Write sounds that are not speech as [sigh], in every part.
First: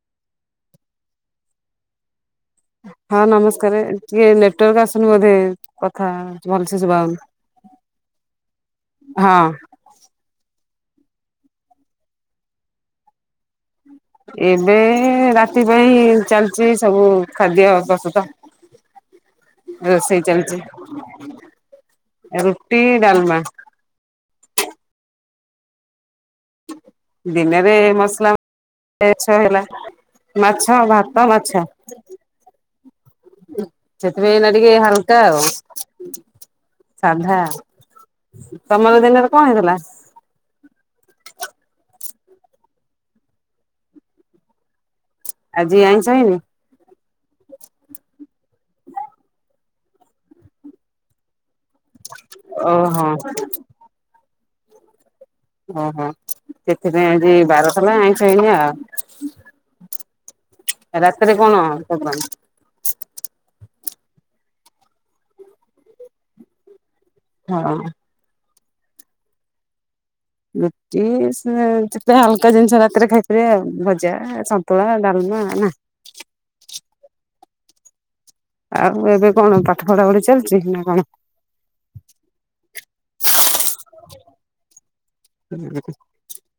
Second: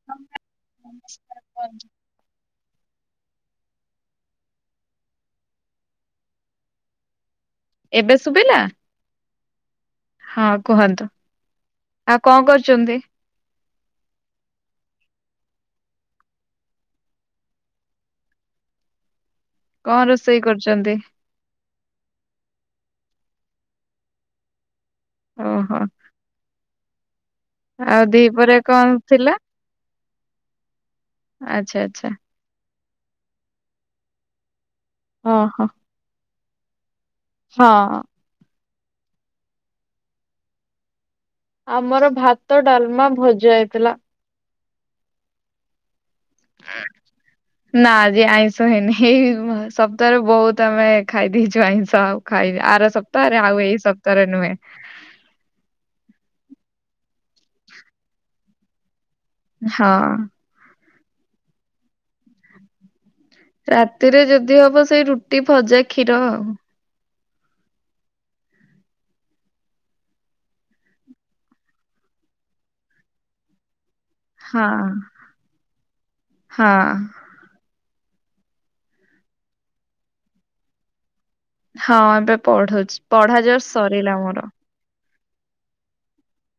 [unintelligible] ହଁ ନମସ୍କାରେ ଟିକେ ନେଟୱାର୍କ ଆସୁନି ବୋଧେ କଥା ଭଲସେ ଷୁବା ହଉନି। ଏବେ ଶୁବିଲା ହଁ। ହଁ କୁହନ୍ତୁ ଆଉ କଣ କରୁଛନ୍ତି? ଏବେ ରାତି ପାଇଁ ଚାଲିଚି ସବୁ ଖାଦ୍ୟ ପ୍ରସ୍ତୁତ କଣ ରୋଷେଇ କରୁଚନ୍ତି? ରୁଟି ଡାଲମା। ଓହୋ। ଦିନରେ ଆଉ ଦିପହରେ କଣ ଥିଲା ମସଲାଛ ହେଲା। ମାଛ ଭାତ ମାଛ ଆଚ୍ଛା ଆଚ୍ଛା। ସେଥିପାଇଁ ଏଇନା ଟିକେ ହାଲ କା ଆଉ ଓହୋ। ସାଧା ହଁ ତମର ଦିନରେ କଣ ହେଇଥିଲା? ଆମର ଭାତ ଡାଲମା ଭଜା ହେଇଥିଲା। ଆଜି ଆଇଁଷ ହେଇନି? [unintelligible] ନା ଆଜି ଆଇଁଷ ହେଇନି ଏଇ ସପ୍ତାହରେ ବହୁତ ଆମେ ଖାଇ ଦେଇଛୁ ଆଇଁ ସ ଆଉ ଖାଇ ଆର ଓହୋ ସପ୍ତାହରେ ଆଉ ଏଇ ସପ୍ତାହରେ ନୁହେଁ ଓହୋ ସେଥିପାଇଁ ଆଜି ବାର ଥିଲା ଆଇଁସ ହେଇନି ଆଉ। ହଁ। ରାତିରେ କଣ ପ୍ରୋଗ୍ରାମ୍? ରାତିରେ ଯଦି ହବ ସେଇ ରୁଟି ଭଜା କ୍ଷୀର ଆଉ। ହଁ। ରୁଟି ସେ ଯେତେ ହାଲକା ଜିନିଷ ରାତିରେ ଖାଇପାରିବେ ଆଉ ଭ ଜା ହଁ ସନ୍ତୁଳା ଡାଲମା ନା। ହଁ। ଆଉ ଏବେ କଣ ପାଠ ପଢା ପଢି ଚାଲିଛି ନା କଣ? ହଁ ଏବେ ପଢୁଛି ପଢା ଜଶ୍ ସରିଲା ମୋର। [unintelligible]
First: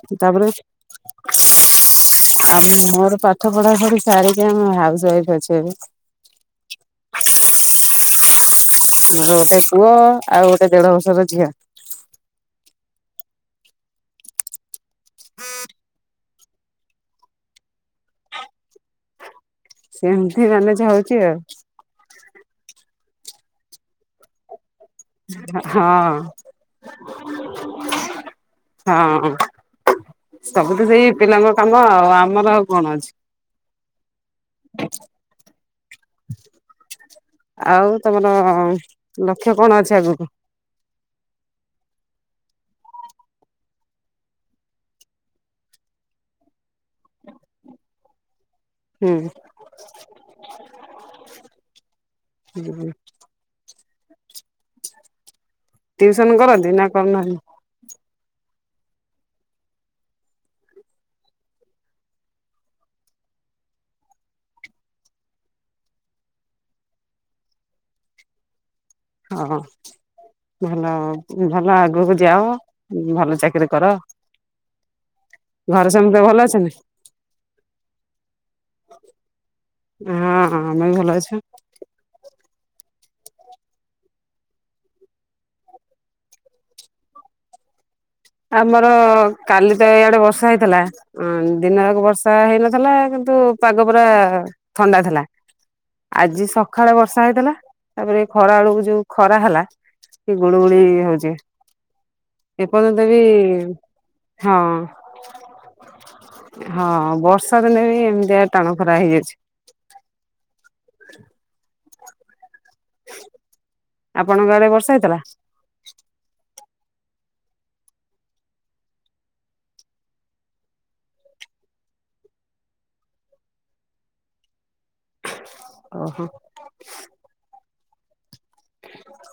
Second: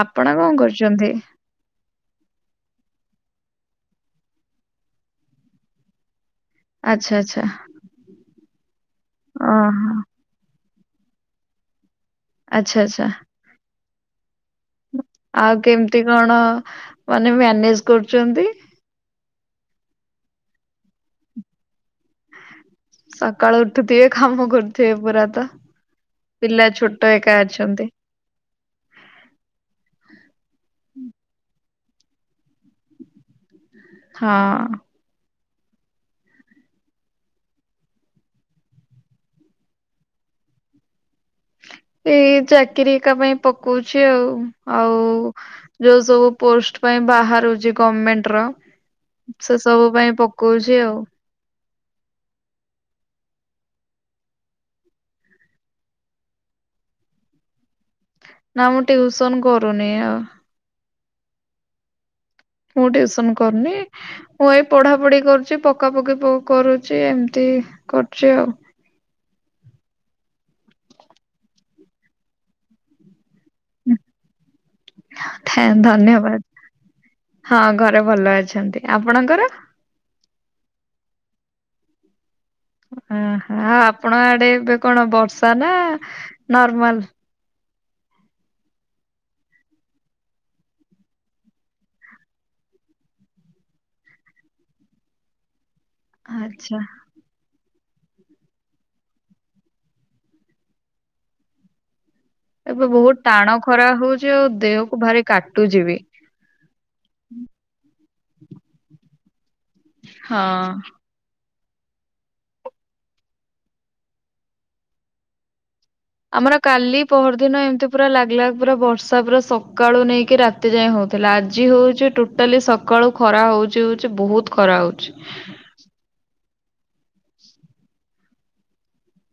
ଆପଣ କଣ କରୁଛନ୍ତି? ଆଉ ମୋର ପାଠ ପଢା ପଢି ସାରିକି ଆମ ହାଉସ୍ ୱାଇଫ ଅଛି ଏବେ। ଆଚ୍ଛା ଆଚ୍ଛା। ମୋର ଗୋଟେ ପୁଅ ଓହୋ ଆଉ ଗୋଟେ ଦେଢ ବର୍ଷର ଝିଅ। ଆଚ୍ଛା ଆଚ୍ଛା। ଆଉ କେମିତି କଣ ମାନେ ମ୍ୟାନେଜ କରୁଛନ୍ତି? ସେମିତି ମାନେ ହୋଉଛି ଆଉ। ସକାଳୁ ଉଠୁଥିବେ କାମ କରୁଥିବେ ପୁରା ତ ହଁ ପିଲା ଛୋଟ ଏକା ଅଛନ୍ତି। ହଁ ସବୁତ ସେଇ ପିଲାଙ୍କ କାମ ଆଉ ଆମର କଣ ଅଛି। ହଁ ଆଉ ତମର ଲକ୍ଷ୍ୟ କଣ ଅଛି ଆଗକୁ? ଏଇ ଚାକିରି କା ପାଇଁ ପକଉଛି ଆଉ ଆଉ ଯୋଉ ସବୁ ପୋଷ୍ଟ ପାଇଁ ବାହାରୁଛି ଗମେଣ୍ଟ ର। ସେ ସବୁ ପାଇଁ ପକଉଛି ଆଉ। [inaudible] ଟିଉସନ କରନ୍ତି ନା କରୁନାହା ନା ମୁଁ ଟିଉସନ କରୁନି ଆଉ। ମୁଁ ଟ୍ୟଉସନ କରୁନି ମୁଁ ଏଇ ପଢା ପଢି କରୁଛି ପକା ପକି ପୁ କରୁଛି ଏମିତି କରୁଛି ଆଉ। ହଁ। ଭଲ ଭଲ ଆଗକୁ ଯାଅ ଭଲ ଚାକିରି କର। ଥା ଘରେ ସମସ୍ତେ ଧନ୍ୟବାଦ ଭଲ ଅଛନ୍ତି? ହଁ ଘରେ ଭଲ ଅଛନ୍ତି ଆପଣଙ୍କର? ହଁ ଆମେ ବି ଭଲ ଅଛୁ। ଓହ ଆପଣ ଆଡେ ଏବେ କଣ ବର୍ଷା ନା ନର୍ମାଲ? ଆମର କାଲି ତ ଇଆଡେ ବର୍ଷା ହେଇଥିଲା। ଅ ଦିନ ଆକ ବର୍ଷା ହେଇନଥିଲା କିନ୍ତୁ ପାଗ ପୁରା ଥଣ୍ଡା ଥିଲା। ଆଜି ଆଚ୍ଛା ସଖାଳେ ବ ର୍ଷା ହେଇଥିଲା ତାପରେ ଏ ଖରା ବେଳକୁ ଯୋଉ ଖରା ହେଲା ଟି ଗୁଳୁ ଗୁଳି ହଉଚି। ଏବେ ଏପର୍ଜ ବହୁତ ଟାଣ ଖରା ହଉଚି ଆଉ ଦେହକୁ ଭାରି କାଟୁଚି ବି। ହଁ ବର୍ଷା ଦିନେ ବି ଏମିତିଆ ଟାଣ ଖରା ହେଇଅଛି। ହଁ। ଆପଣଙ୍କ ଆଡେ ବର୍ଷା ହେଇଥିଲା? ଆମର କାଲି ପହରଦିନ ଏମିତି ପୁରା ଲାଗ୍ ଲାଗ୍ ପୁରା ବର୍ଷା ପୁରା ସକାଳୁ ନେଇକି ରାତି ତି ଯାଏଁ ହଉଥିଲା ଆଜି ହଉଚି ଟୋଟାଲି ସକାଳୁ ଖରା ହଉଚି ହଉଚି ବହୁତ ଖରା ହଉଚି। ଓହୋ।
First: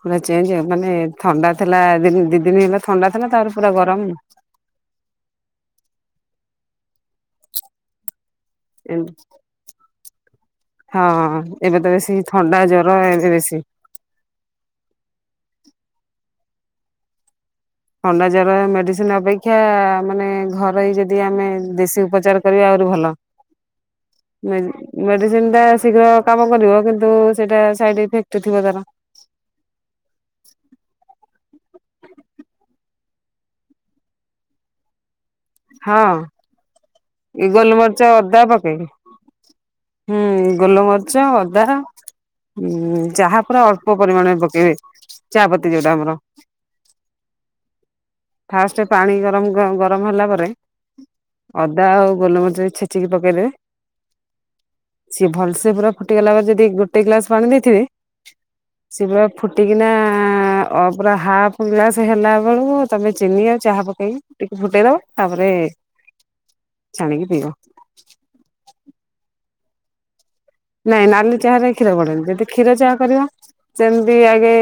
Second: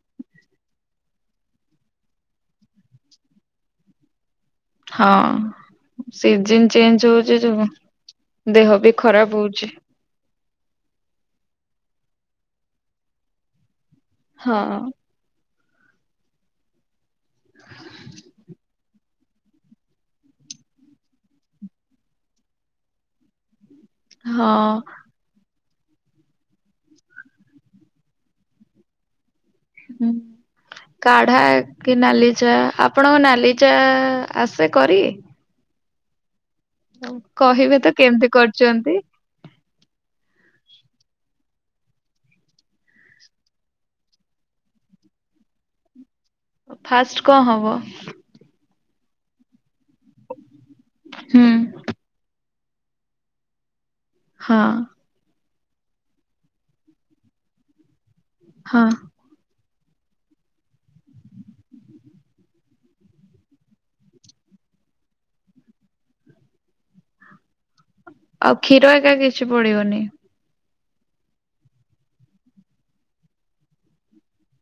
ପୁରା ଚେଞ୍ଜ ଆ ମାନେ ଥଣ୍ଡା ଥିଲା ଦି ଦି ଦିନ ହେଲା ଥଣ୍ଡା ଥିଲା ତା ପୁରା ଗରମ। ହଁ ସିଜିନ୍ ଚେଞ୍ଜ ହଉଚି ସବୁ ଦେହ ବି ଖରାପ ହଉଚି। ହଁ ଏବେ ତ ବେଶୀ ଥଣ୍ଡା ଜର ଏବେ ବେଶୀ। ହଁ। ଥଣ୍ଡା ଜର ମେଡିସିନ ଅପେକ୍ଷା ମାନେ ଘରେଇ ଯଦି ଆମେ ଦେଶୀ ଉପଚାର କରିବା ଆହୁରି ଭଲ। ଉଁ। ମେନ୍ ମେଡିସିନ୍ ଟା ଶୀଘ୍ର କାମ କରିବ କିନ୍ତୁ ସେଇଟା ସାଇଡ୍ ଇଫେକ୍ଟ ଥିବ ତାର। ହୁଁ। କାଢା କି ନାଲି ଚା ଆପଣଙ୍କ ନାଲିଚା ଆସେ କରି? ହଁ। ଏଇ କହିବେ ତ ଗୋଲମରିଚ କେମିତି ଅଦା ପକେଇବି କରୁଛନ୍ତି? ହୁଁ ଗୋଲମରିଚ ଅଦା ହୁଁ ଚାହା ପୁରା ଅଳ୍ପ ପରିମାଣରେ ପକେଇବେ, ଚାପତି ଯୋଉଟା ଆମର। ଫାଷ୍ଟ୍ କଂ ହବ। ଫାଷ୍ଟ୍ ପାଣି ଗରମ ଗଂ ଗରମ ହେଲା ପରେ ହୁଁ ଅ ଦା ଆଉ ଗୋଲମରିଚ ଛେଚିକି ପକେଇଦେବେ। ହଁ। ସିଏ ଭଲସେ ପୁରା ଫୁଟିଗଲା ପରେ ଯଦି ଗୋଟେ ଗ୍ଲାସ ପାଣି ଦେଇଥିବେ ହଁ। ସିଏ ପୁରା ଫୁଟିକିନା ଅ ପୁରା ହାଫ୍ ଗ୍ଲାସ୍ ହେଲା ବଳକୁ ତମେ ଚିନି ଆଉ ଚାହା ପକେଇକି ଟିକେ ଫୁଟେଇ ଦବ ତାପରେ ଛାଣିକି ପିଇବ। ଆଉ କ୍ଷୀର ଅରିକା କିଛି ପଡିବନି? ନାଇଁ ନାଲି ଚାହରେ କ୍ଷୀର ପଡେନି, ଯଦି କ୍ଷୀର ଚାହା କରିବ ସେମିତି ଆଗେ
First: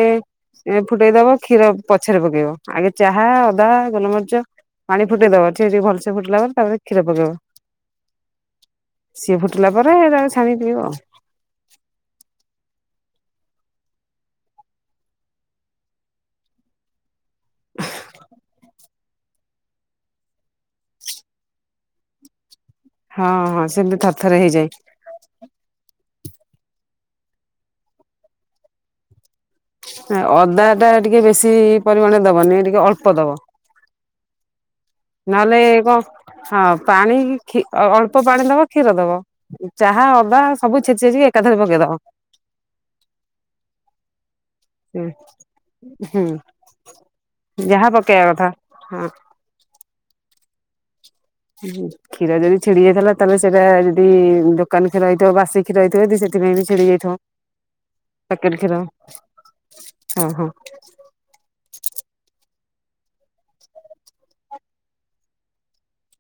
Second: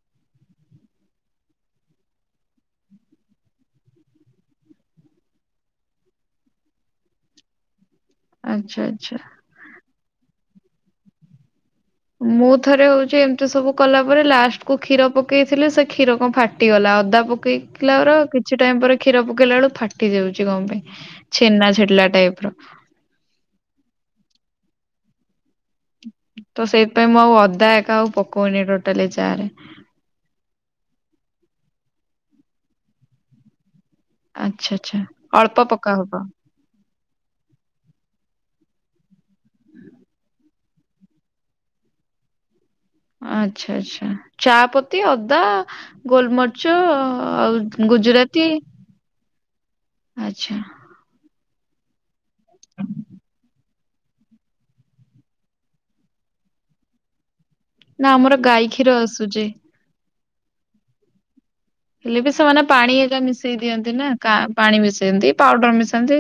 ଏଣେ ଫୁଟେଇଦବ କ୍ଷୀର ପଛରେ ପକେଇବ ଆଗେ ଚାହା, ଅଦା, ଗୋଲମରିଚ ପାଣି ଫୁଟେଇଦବ ଛିଜି ଭଲସେ ଫୁଟିଲା ପରେ ତାପରେ‌‌ କ୍ଷୀର ପକେଇବ। ଆଚ୍ଛା ଆଚ୍ଛା। ଟୁଲା ପରେ ତାକୁ ଛାଣି ପିିଇବ। ମୁଁ ଥରେ ହଉଛି ଏମିତି ସବୁ କଲା ପରେ ଲାଷ୍ଟ୍ କୁ କ୍ଷୀର ପକେଇଥିଲି ସେ କ୍ଷୀର କ ଫାଟିଗଲା ଅଦା ପ କେଇ ଥିଲାର କିଛି ଟାଇମ ପରେ କ୍ଷୀର ପକେଇଲା ବେଳୁ ଫାଟି ଯାଉଛି କଣ ପାଇଁ? ଛେନା ଛିଡିଲା ଟାଇପ୍ ର। ହଁ ହଁ ସେମିତି ଥରେ ଥରେ ହେଇଯାଏ। ତ ସେଇଥିପାଇଁ ମୁଁ ଆଉ ଅଦା ଏକା ଆଉ ପକଉନି ଟୋଟାଲି ଚାରେ। ଆଁ ଅଦା ଟା ଟିକେ ବେଶୀ ପରିମାଣରେ ଦବନି ଟିକେ ଅଳ୍ପ ଦବ। ଆଚ୍ଛା ଆଚ୍ଛା। ଅଳ୍ପ ନହେଲେ ପକା କ ହବ ହଁ ପାଣିକି ଖି ଅଅଳ୍ପ ପାଣି ଦବ କ୍ଷୀର ଦବ। ଚାହା ଅଦା ସବୁ ଛେଚିଛିଚିକି ଏକାଥରେ ପକେଇଦବ। ଆଛା ଆଚ୍ଛା। ଚା ପତି, ହୁଁ ଅଦା, ଗୋଲମରିଚ ଆଉ ଯାହା ପକେଇବା ଗୁଜୁରାତି କଥା। ହଁ ଆଚ୍ଛା। ହୁଁ। କ୍ଷୀର ଯଦି ଛିଡି ଯାଇଥିଲା ତାହେଲେ ସେଇଟା ଯଦି ଦୋକାନ କ୍ଷୀର ହେଇଥିବ ବାସି କ୍ଷୀର ହେଇଥିବ ଯେଦି ସେଥିପାଇଁ ବି ଛିଡି ଯାଇଥିବ। ନା ଆମର ପ୍ୟାକେଟ୍ ଗାଈ କ୍ଷୀର ଆସୁଛି। ହଁ ହଁ। ହେଲେ ବି ସେମାନେ ପାଣି ଏକା ମିଶେଇ ଦିଅନ୍ତି ନା କା ପାଣି ମିଶେନ୍ତି ପାଉଡର୍ ମିଶାନ୍ତି।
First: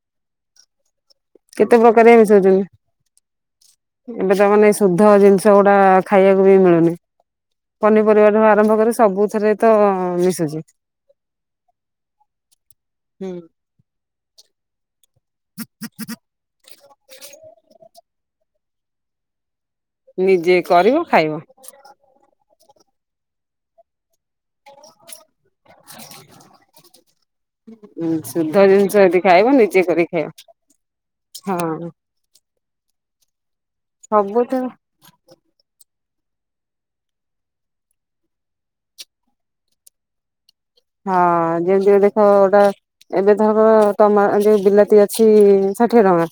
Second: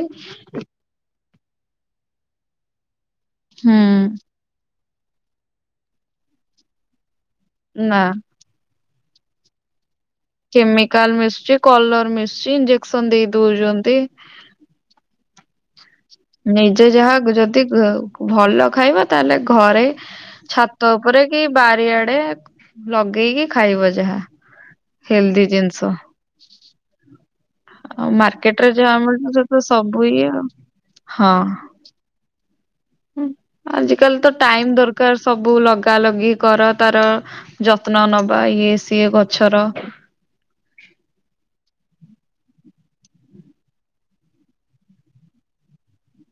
କେତେ ପ୍ରକାର ମିଶାଉଛନ୍ତି, ହୁଁ ଏବେ ତମନେ ଶୁଦ୍ଧ ଜିନିଷ ଗୁଡା ଖାଇବାକୁ ବି ମିଳୁନି। ନା ପନିପରିବା ଠୁ ଆରମ୍ଭ କରି ସବୁଥିରେ ତ ମିସ୍ କେମିକାଲ୍ ମିଶୁଚି କଲର୍ ମିଶଚି ଇଞ୍ଜେକ୍ସନ ଦେଇ ହୁଁ ଦଉଛନ୍ତି। ନିଜେ ଯାହା ଗଯଦି ଘ ଭଲ ଖାଇବ ତାହେଲେ ଘରେ ନିଜେ ଛାତ କରିବ ଉପରେ ଖାଇବ କି ବାରିଆଡେ ଲଗେଇକି ଖାଇବ ଯାହା, ହେଲ୍ଦି ଜିନଷ ଆଉ ଶୁଦ୍ଧ ମାର୍କେଟରେ ଜିନିଷ ଯାହା ଯଦି ମିଳ ସେ ଖାଇବ ତ ନିଜେ କରି ସବୁ ଇଏ ଖାଇବ ଆଉ। ହଁ। ହଁ ଆଜି କାଲି ତ ସବୁଠୁ ଟାଇମ ଦରକ୍ କାର ସବୁ ଲଗା ଲଗି କର ତାର ଯତ୍ନ ନବା ଇଏ ସିଏ ଗଛର। ହଁ ଅଁ ଯେମିତି ଦେଖ ଅଦା ଏବେ ଧର ତମ ଆ ବିଲାତି ଅଛି ଷାଠିଏ ଟଙ୍କା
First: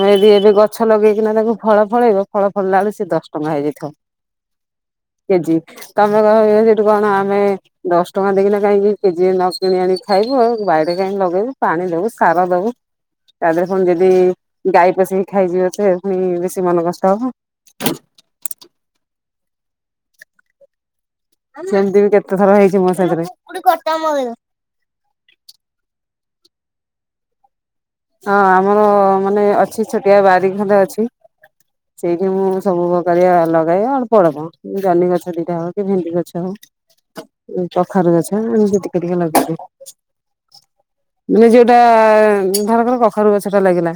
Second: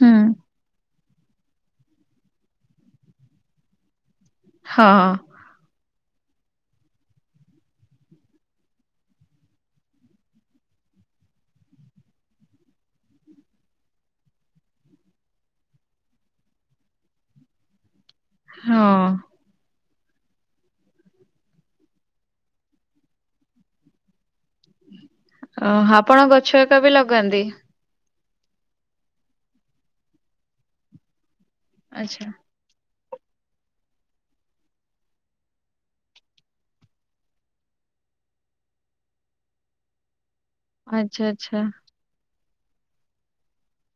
ହଁ। ଯଦି ଏବେ ଗଛ ଲଗେଇକିନା ତାଙ୍କୁ ଫଳ ଫଳେଇବ ଫଳ ଫଳିଲା ବେଳେକୁ ସେ ଦଶ ଟଙ୍କା ହେଇଯାଇଥିବ। ହଁ ଅଁ କେଜି ତମେ କହିବ ସେଠୁ କଣ ଆମେ ଦଶ ଟଙ୍କା ଦେଇ କିନା କାହିଁକି କେଜି ନ କିଣି ଆଣି ଖାଇବୁ ଆଉ ବାଇରେ କାହିଁକି ଲଗେଇବୁ ପାଣି ଦବୁ ସାର ଦବୁ ତା ଦେହରେ ପୁଣି ଯଦି ଗାଈ ପଶିକି ଖାଇଯିବ ଯେ ଫୁଣି ବେଶୀ ମନ କଷ୍ଟ ହବ ହଁ ଅଁ ସେମିତି ବି କେତେ ଥର ହେଇଛି ମୋ ସାଥିରେ ଓହୋ ଆପଣ ଗଛ ଏକା ବି ଲଗାନ୍ତି? ହଁ ଆମର ମାନେ ଅଛି ଛୋଟିଆ ବାରି ଖଣ୍ଡେ ଅଛି ଆଚ୍ଛା ସେଇଠି ମୁଁ ସବୁ ପ୍ରକାରିଆ ଲଗାଏ ଅଳ୍ପ ଅଳ୍ପ ଜହ୍ନି ଗଛ ଦିଟା ହଉ କି ଭେଣ୍ଡି ଗଛ ହଉ କଖାରୁ ଗଛ ଏମିତି ଟିକେ ଟିକେ ଲଗେଇ ଦିଏ। ଆଚ୍ଛା ମାନେ ଆଚ୍ଛା ଯୋଉଟା ଧରକର କଖାରୁ ଗଛ ଟା ଲାଗିଲା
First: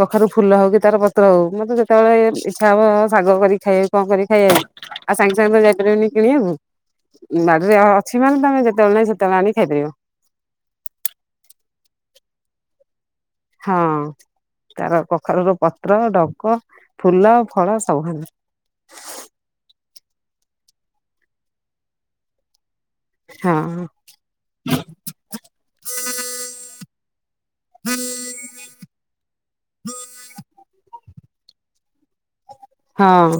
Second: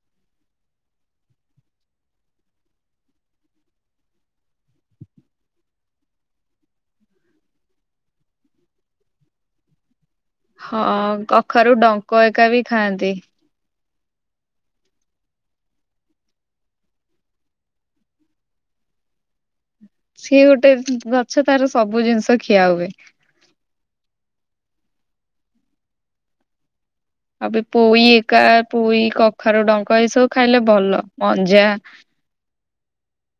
କଖାରୁ ଫୁଲ ହଉ କି ତାର ପତ୍ର ହଉ ମତେ ଯେତେବେଳେ ଇଚ୍ଛା ହବ ଶାଗ କରିକି ଖାଇବାକୁ କଣ କରିକି ଖାଇବାକୁ ଆଉ ସାଙ୍ଗେ ସାଙ୍ଗେ ତ ଯାଇପାରିବିନି କିଣି ବାକୁ ବାଡିରେ ଅଛି ମାନେ ତମେ ଯେତେବେଳେ ନାହିଁ ସେତେବେଳେ ଆଣି ଖାଇପାରିବ। ହଁ ଅଁ କଖାରୁ ଡଙ୍କ ଏକା ବି ଖାଆନ୍ତି। ହଁ ତାର କଖାରୁ ର ପତ୍ର, ଡଙ୍କ, ଫୁଲ, ଫଳ ସବୁ ସିଏ ଗୋଟେ ଗଛ ତାର ସବୁ ଜିନିଷ ଖିଆ ହୁଏ ହଁ ଅଁ ଆଉ ପୋଇ ଏକା ପୋଇ କଖାରୁ ଡଙ୍କ ଏ ସବୁ ଖାଇଲେ ଭଲ ମଞ୍ଜା [unintelligible] ହଁ ଅଁ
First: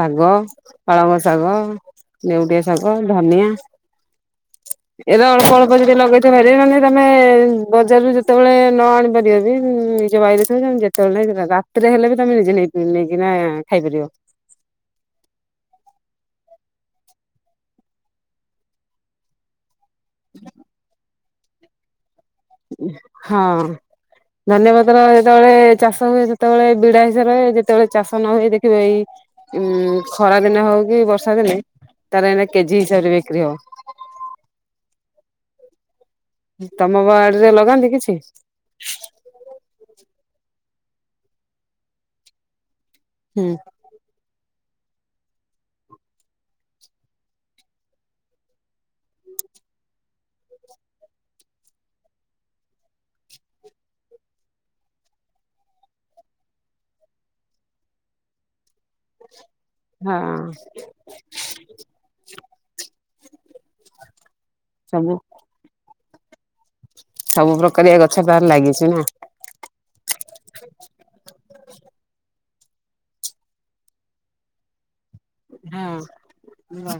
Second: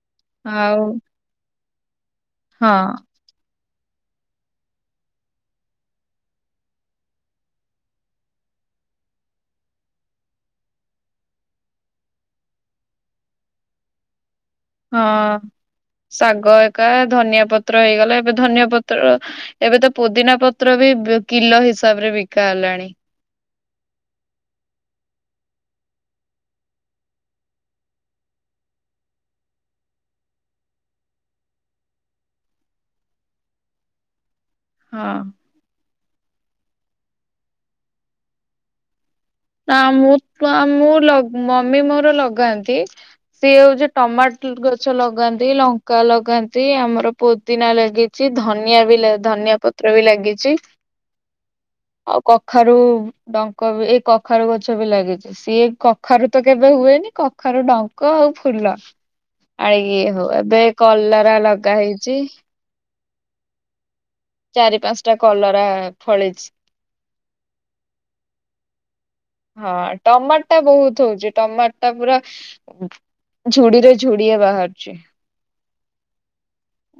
ଶାଗ ଆଉ ପାଳଙ୍ଗ ଶାଗ ଲେଉଟିଆ ହଁ ଶାଗ ଧନିଆ ଏବେ ଅଳ୍ପ ଅଳ୍ପ ଯଦି ଲଗେଇଥିବ ବାରିରେ ମାନେ ତମେ ବଜାରୁ ଯେତେବେଳେ ନ ଆଣି ପାରିବ ବି ନିଜ ବାଇ ରେ ଯେତେବେଳେ ନାଇଁ ରାତିରେ ହେଲେ ବି ତମେ ନିଜେ ନେଇ ନେଇଥିବା ଖାଇପାରିବ ହଁ ଶାଗ ଏକା ଧନିଆ ପତ୍ର ହେଇଗଲା ଏବେ ଧନିଆ ପତ୍ର ଅ ଏବେ ତ ପୋଦିନା ପତ୍ର ବି କିଲ ହିସାବରେ ବିକା ହେଲାଣି ହଁ ଅଁ ଧନିଆ ପତ୍ର ଯେତେବେଳେ ଚାଷ ହୁଏ ସେତେବେଳେ ବିଡା ହିସାବରେ ହୁଏ ଯେତେବେଳେ ଚାଷ ନ ହୁଏ ଦେଖିବ ଏଇ ଉଁ ଖରା ଦିନେ ହଉ କି ବର୍ଷା ଦିନେ ତାର ଏଇନେ କେଜି ହିସାବରେ ବିକ୍ରି ହବ ହଁ ଅଁ ତମ ବାଡ଼ିରେ ଲଗାନ୍ତି କିଛି ନା ମୁଁ ମୁଁ ଲଗ ମମି ମୋର ଲଗାନ୍ତି ହୁଁ ସିଏ ହଉଛି ଟମାଟ ଗଛ ଲଗାନ୍ତି ଲଙ୍କା ଲଗାନ୍ତି ଆମର ପୋଦିନା ଲାଗିଛି ଚି ଧନିଆ ବି ଧନିଆ ପତ୍ର ବି ଲାଗିଛି। ଆଉ କଖାରୁ ଡଙ୍କ ଵି ଏଇ କଖା କଖାରୁ ଗଛ ବି ଲାଗିଛି ସିଏ କଖାରୁ ତ କେବେ ହୁଏନି କଖାରୁ ଡଙ୍କ ଆଉ ଫୁଲ ଆଜ୍ଞା ହଉ ହଁ ଏବେ କଲରା ଲଗା ହେଇଛି। [unintelligible] ଚାରି ପାଞ୍ଚ ଟା ସବୁ କଲରା ଫଳିଛି ସବୁ ପ୍ରକାରିଆ ଗଛ ତାହେଲେ ଲାଗିଛି ନା। ହଁ ଟମାଟ ଟା ବହୁତ ହଉଚି ଟମାଟ ଟା ପୁରା ଝୁଡିରେ ଝୁଡିଏ ବାହାରୁଛି। ହଁ ଅଁ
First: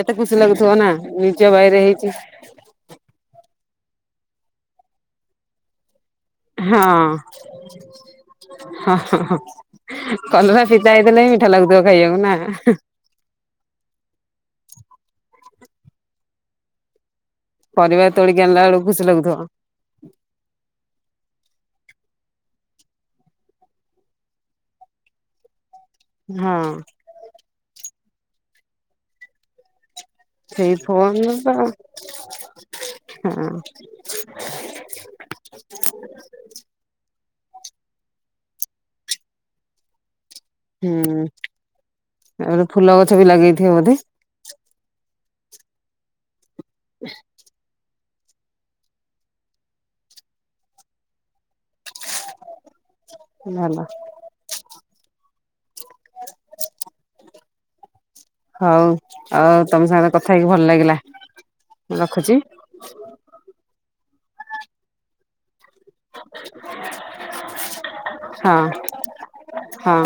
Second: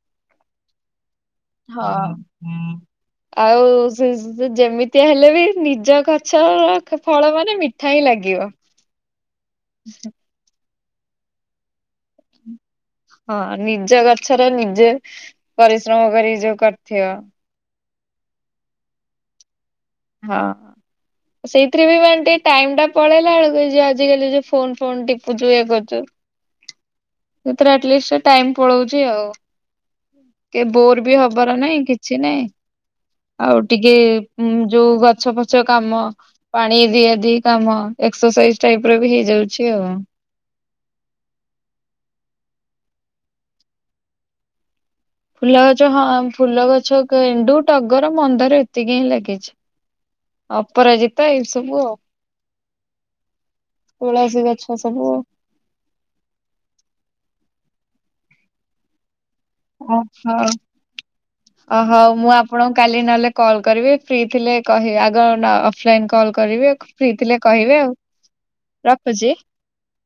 କେତେ ଖୁସି ଲାଗୁଥିବ ନା ନିଜ ବାଇରେହେଇଛି। ହଁ। ଆଉ ସୁନ ଯେମିତି ହେଲେ ବି ନିଜ ଘର ହଁ ଅଁ ଲାଗିବ। ହଁହଁ ଅଁ କଲରା ପିତା ହେଇଥିଲେ ଵି ମିଠା ଲାଗୁଥିବ ଖାଇବାକୁ ନା ହଁ ନିଜ ଗଛରେ ନିଜେ ପରିଶ୍ରମ କରି ଯୋଉ କରିଥିବ ପରିବା ତୋଳିକି ଆଣିଲା ବେଳକୁ ଖୁସି ଲାଗୁଥିବ। ହଁ। ସେଇଥିରେ ବି ମାନେ ଟିକେ ଟାଇମ ଟା ପଳେଇଲା ବେଳକୁ ଯ ଆଜିକାଲି ଯୋଉ ଫୋନ ଫୋନ୍ ଟିପୁଚୁ ଇଏ କରୁଚୁ। ହଁ। ଏଥିରେ ଆଟ୍ଲିଷ୍ଟ ଟାଇମ୍ ପଳଉଚି ଆଉ। କେ ସେଇ ବୋର ଫୋନ ବି ତ ହବାର ନାଇଁ ହଁ କିଛି ନାଇଁ ଆଉ ଟିକେ ଉଁ ଯୋଉ ଗଛ ଫଛ କାମ। ପାଣି ଦିଆ ଦି କାମ ଏକ୍ସରସାଇଜ ଟାଇପ ର ବି ହେଇଯାଉଛି ଆଉ। ହୁଁ। ତାପରେ ଫୁଲ ଗଛ ବି ଲାଗେଇଥିବ ବୋଧେ ଫୁଲ ଗଛ ହଁ ଫୁଲ ଗଛ ଗେଣ୍ଡୁ ଟଗର ମନ୍ଦାର ଏତିକି ହିଁ ଲାଗିଛି। ଅପରାଜିତା ଏଇ ସବୁ ଆଉ। ଭଲ ତୁଳସୀ ଗଛ ସବୁ ଆଉ ହଉ ଆଚ୍। ଓହୋ ଓହଉ ମୁଁ ରଖୁଛି ଆପଣଙ୍କୁ କାଲି ନଲେ କଲ୍ କରିବି ଫ୍ରି ଥିଲେ କହିବେ ଆଗ ଫ୍ଳେନ୍ କଲ୍ କରିବି ଫ୍ରି ଥିଲେ କହିବେ ଆଉ ହଁ ରଖୁଛି। ହଁ।